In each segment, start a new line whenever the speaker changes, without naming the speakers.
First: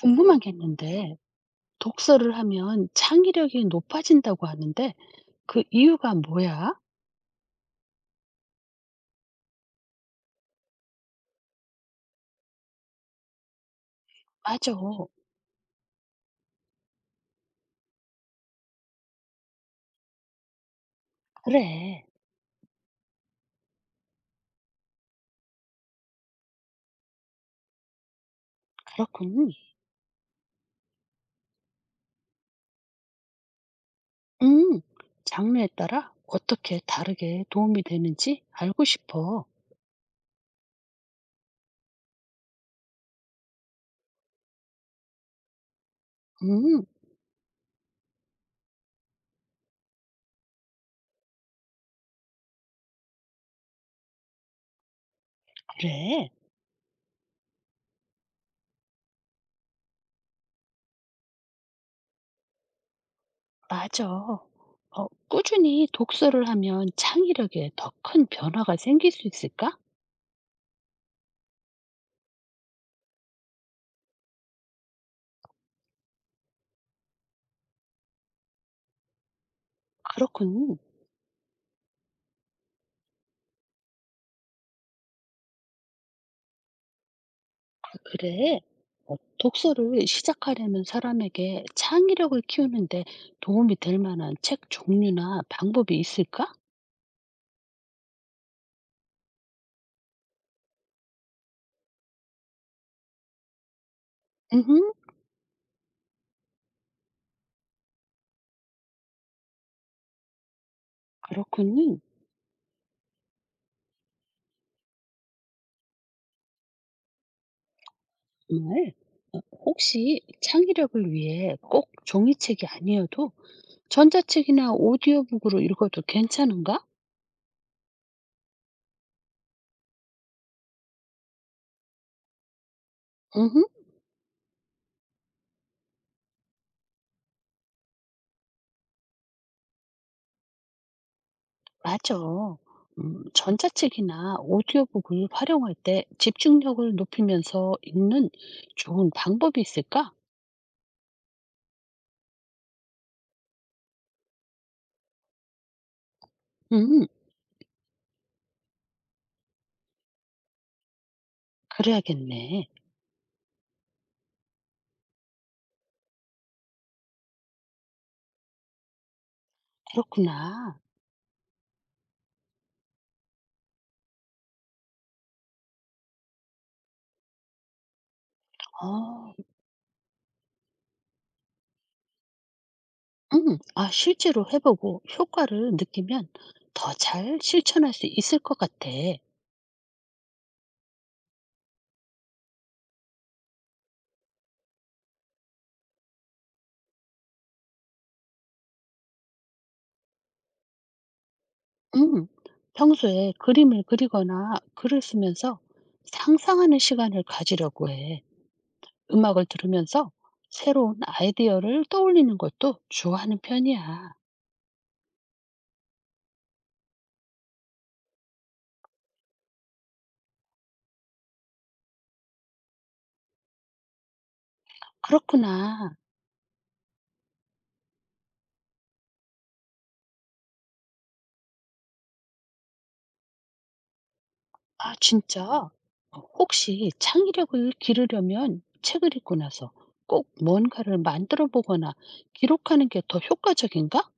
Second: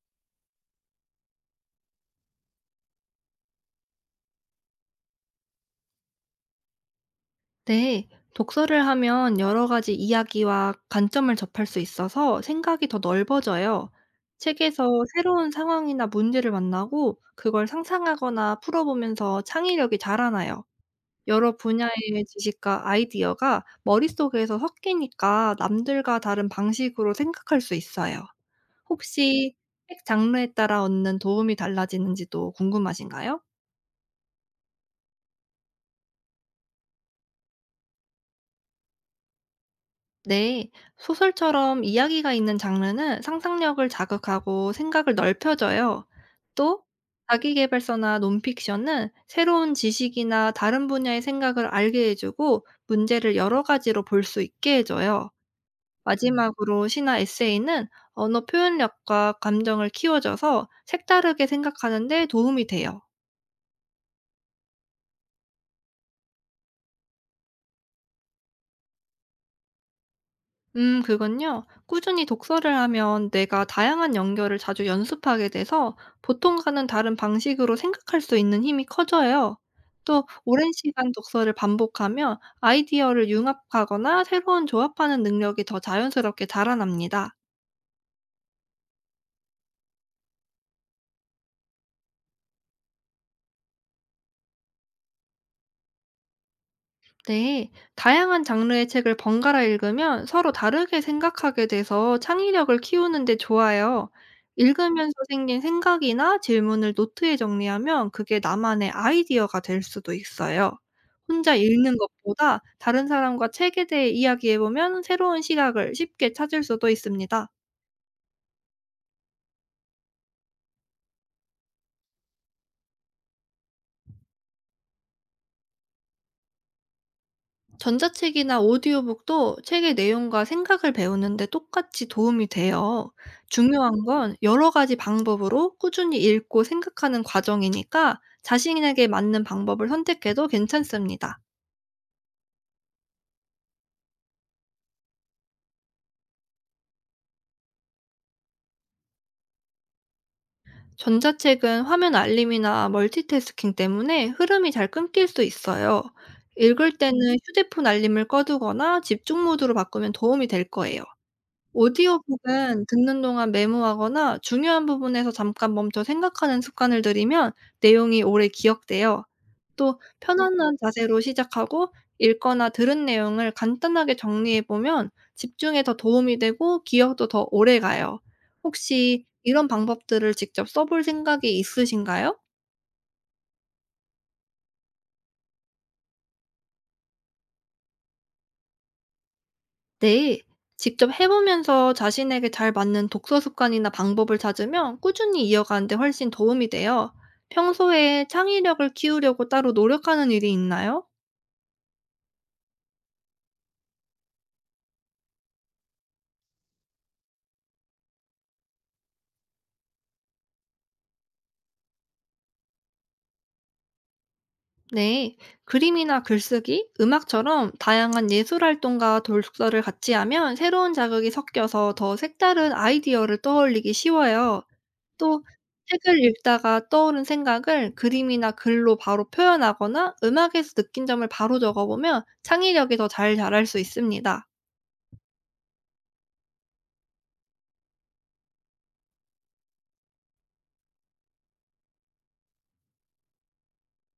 궁금한 게 있는데, 독서를 하면 창의력이 높아진다고 하는데, 그 이유가 뭐야?
네, 독서를 하면 여러 가지 이야기와 관점을 접할 수 있어서 생각이 더 넓어져요.
맞아.
책에서 새로운 상황이나 문제를 만나고 그걸 상상하거나 풀어보면서 창의력이 자라나요. 여러 분야의
그래.
지식과 아이디어가 머릿속에서 섞이니까 남들과 다른 방식으로 생각할 수 있어요.
그렇군.
혹시 책 장르에 따라 얻는 도움이 달라지는지도 궁금하신가요?
음, 장르에 따라 어떻게 다르게 도움이 되는지 알고 싶어.
네, 소설처럼 이야기가 있는 장르는 상상력을 자극하고 생각을 넓혀줘요. 또,
음,
자기계발서나 논픽션은 새로운 지식이나 다른 분야의 생각을 알게 해주고 문제를 여러 가지로 볼 수 있게 해줘요. 음.
그래.
마지막으로 시나 에세이는 언어 표현력과 감정을 키워줘서 색다르게 생각하는 데 도움이 돼요.
맞아. 꾸준히 독서를 하면 창의력에 더 큰 변화가 생길 수 있을까?
그건요. 꾸준히 독서를 하면 내가 다양한 연결을 자주 연습하게 돼서 보통과는 다른 방식으로 생각할 수 있는 힘이 커져요. 또, 오랜
그렇군.
시간 독서를 반복하면 아이디어를 융합하거나 새로운 조합하는 능력이 더 자연스럽게 자라납니다.
아 그래? 독서를 시작하려는 사람에게 창의력을 키우는데 도움이 될 만한 책 종류나 방법이 있을까?
네, 다양한 장르의 책을 번갈아 읽으면 서로 다르게 생각하게 돼서 창의력을 키우는데 좋아요.
음,
읽으면서 생긴 생각이나 질문을 노트에 정리하면 그게 나만의 아이디어가 될 수도 있어요. 혼자 읽는
그렇군요.
것보다 다른 사람과 책에 대해 이야기해보면 새로운 시각을 쉽게 찾을 수도 있습니다.
정말. 혹시 창의력을 위해 꼭 종이책이 아니어도 전자책이나 오디오북으로 읽어도 괜찮은가?
전자책이나 오디오북도 책의 내용과 생각을 배우는데 똑같이 도움이 돼요.
음,
중요한 건 여러 가지 방법으로 꾸준히 읽고 생각하는 과정이니까 자신에게 맞는 방법을 선택해도 괜찮습니다.
맞아. 전자책이나 오디오북을 활용할 때 집중력을 높이면서 읽는 좋은 방법이 있을까?
전자책은 화면 알림이나 멀티태스킹 때문에 흐름이 잘 끊길 수 있어요. 읽을
음,
때는 휴대폰 알림을 꺼두거나 집중 모드로 바꾸면 도움이 될 거예요.
그래야겠네.
오디오북은 듣는 동안 메모하거나 중요한 부분에서 잠깐 멈춰 생각하는 습관을 들이면 내용이 오래 기억돼요. 또 편안한
그렇구나.
자세로 시작하고 읽거나 들은 내용을 간단하게 정리해 보면 집중에 더 도움이 되고 기억도 더 오래 가요. 혹시
어
이런 방법들을 직접 써볼 생각이 있으신가요?
실제로 해 보고 효과를 느끼면 더 잘 실천할 수 있을 것 같아.
네. 직접 해 보면서 자신에게 잘 맞는 독서 습관이나 방법을 찾으면 꾸준히 이어가는 데 훨씬 도움이 돼요. 평소에 창의력을 키우려고 따로 노력하는 일이 있나요?
음. 평소에 그림을 그리거나 글을 쓰면서 상상하는 시간을 가지려고 해. 음악을 들으면서 새로운 아이디어를 떠올리는 것도 좋아하는 편이야.
네. 그림이나 글쓰기, 음악처럼 다양한 예술 활동과 독서를 같이 하면 새로운 자극이 섞여서 더 색다른 아이디어를 떠올리기 쉬워요. 또
그렇구나.
책을 읽다가 떠오른 생각을 그림이나 글로 바로 표현하거나 음악에서 느낀 점을 바로 적어보면 창의력이 더 잘 자랄 수 있습니다.
아 진짜? 혹시 창의력을 기르려면 책을 읽고 나서 꼭 뭔가를 만들어 보거나 기록하는 게 더 효과적인가?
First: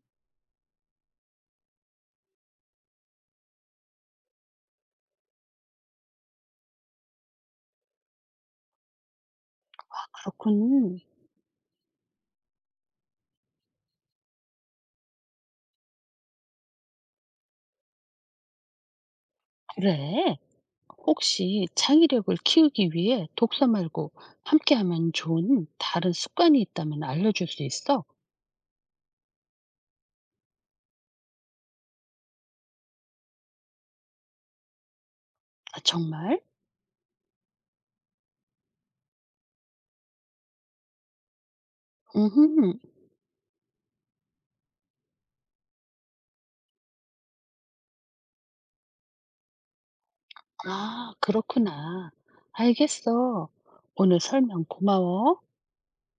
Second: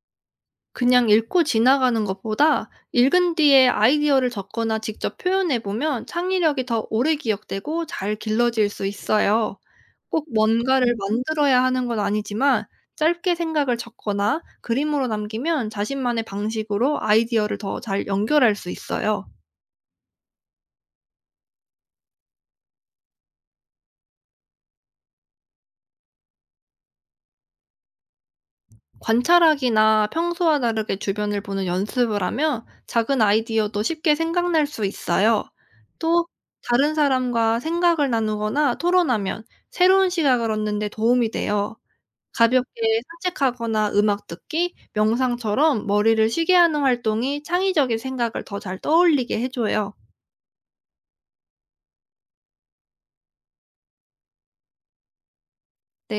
그냥 읽고 지나가는 것보다 읽은 뒤에 아이디어를 적거나 직접 표현해보면 창의력이 더 오래 기억되고 잘 길러질 수 있어요. 꼭 뭔가를
그렇군.
만들어야 하는 건 아니지만 짧게 생각을 적거나 그림으로 남기면 자신만의 방식으로 아이디어를 더 잘 연결할 수 있어요.
그래. 혹시 창의력을 키우기 위해 독서 말고 함께하면 좋은 다른 습관이 있다면 알려줄 수 있어?
관찰하기나 평소와 다르게 주변을 보는 연습을 하면 작은 아이디어도 쉽게 생각날 수 있어요.
아
또
정말?
다른 사람과 생각을 나누거나 토론하면 새로운 시각을 얻는 데 도움이 돼요.
음
가볍게 산책하거나 음악 듣기, 명상처럼 머리를 쉬게 하는 활동이 창의적인 생각을 더 잘 떠올리게 해줘요.
그렇구나. 알겠어. 오늘 설명 고마워.
네.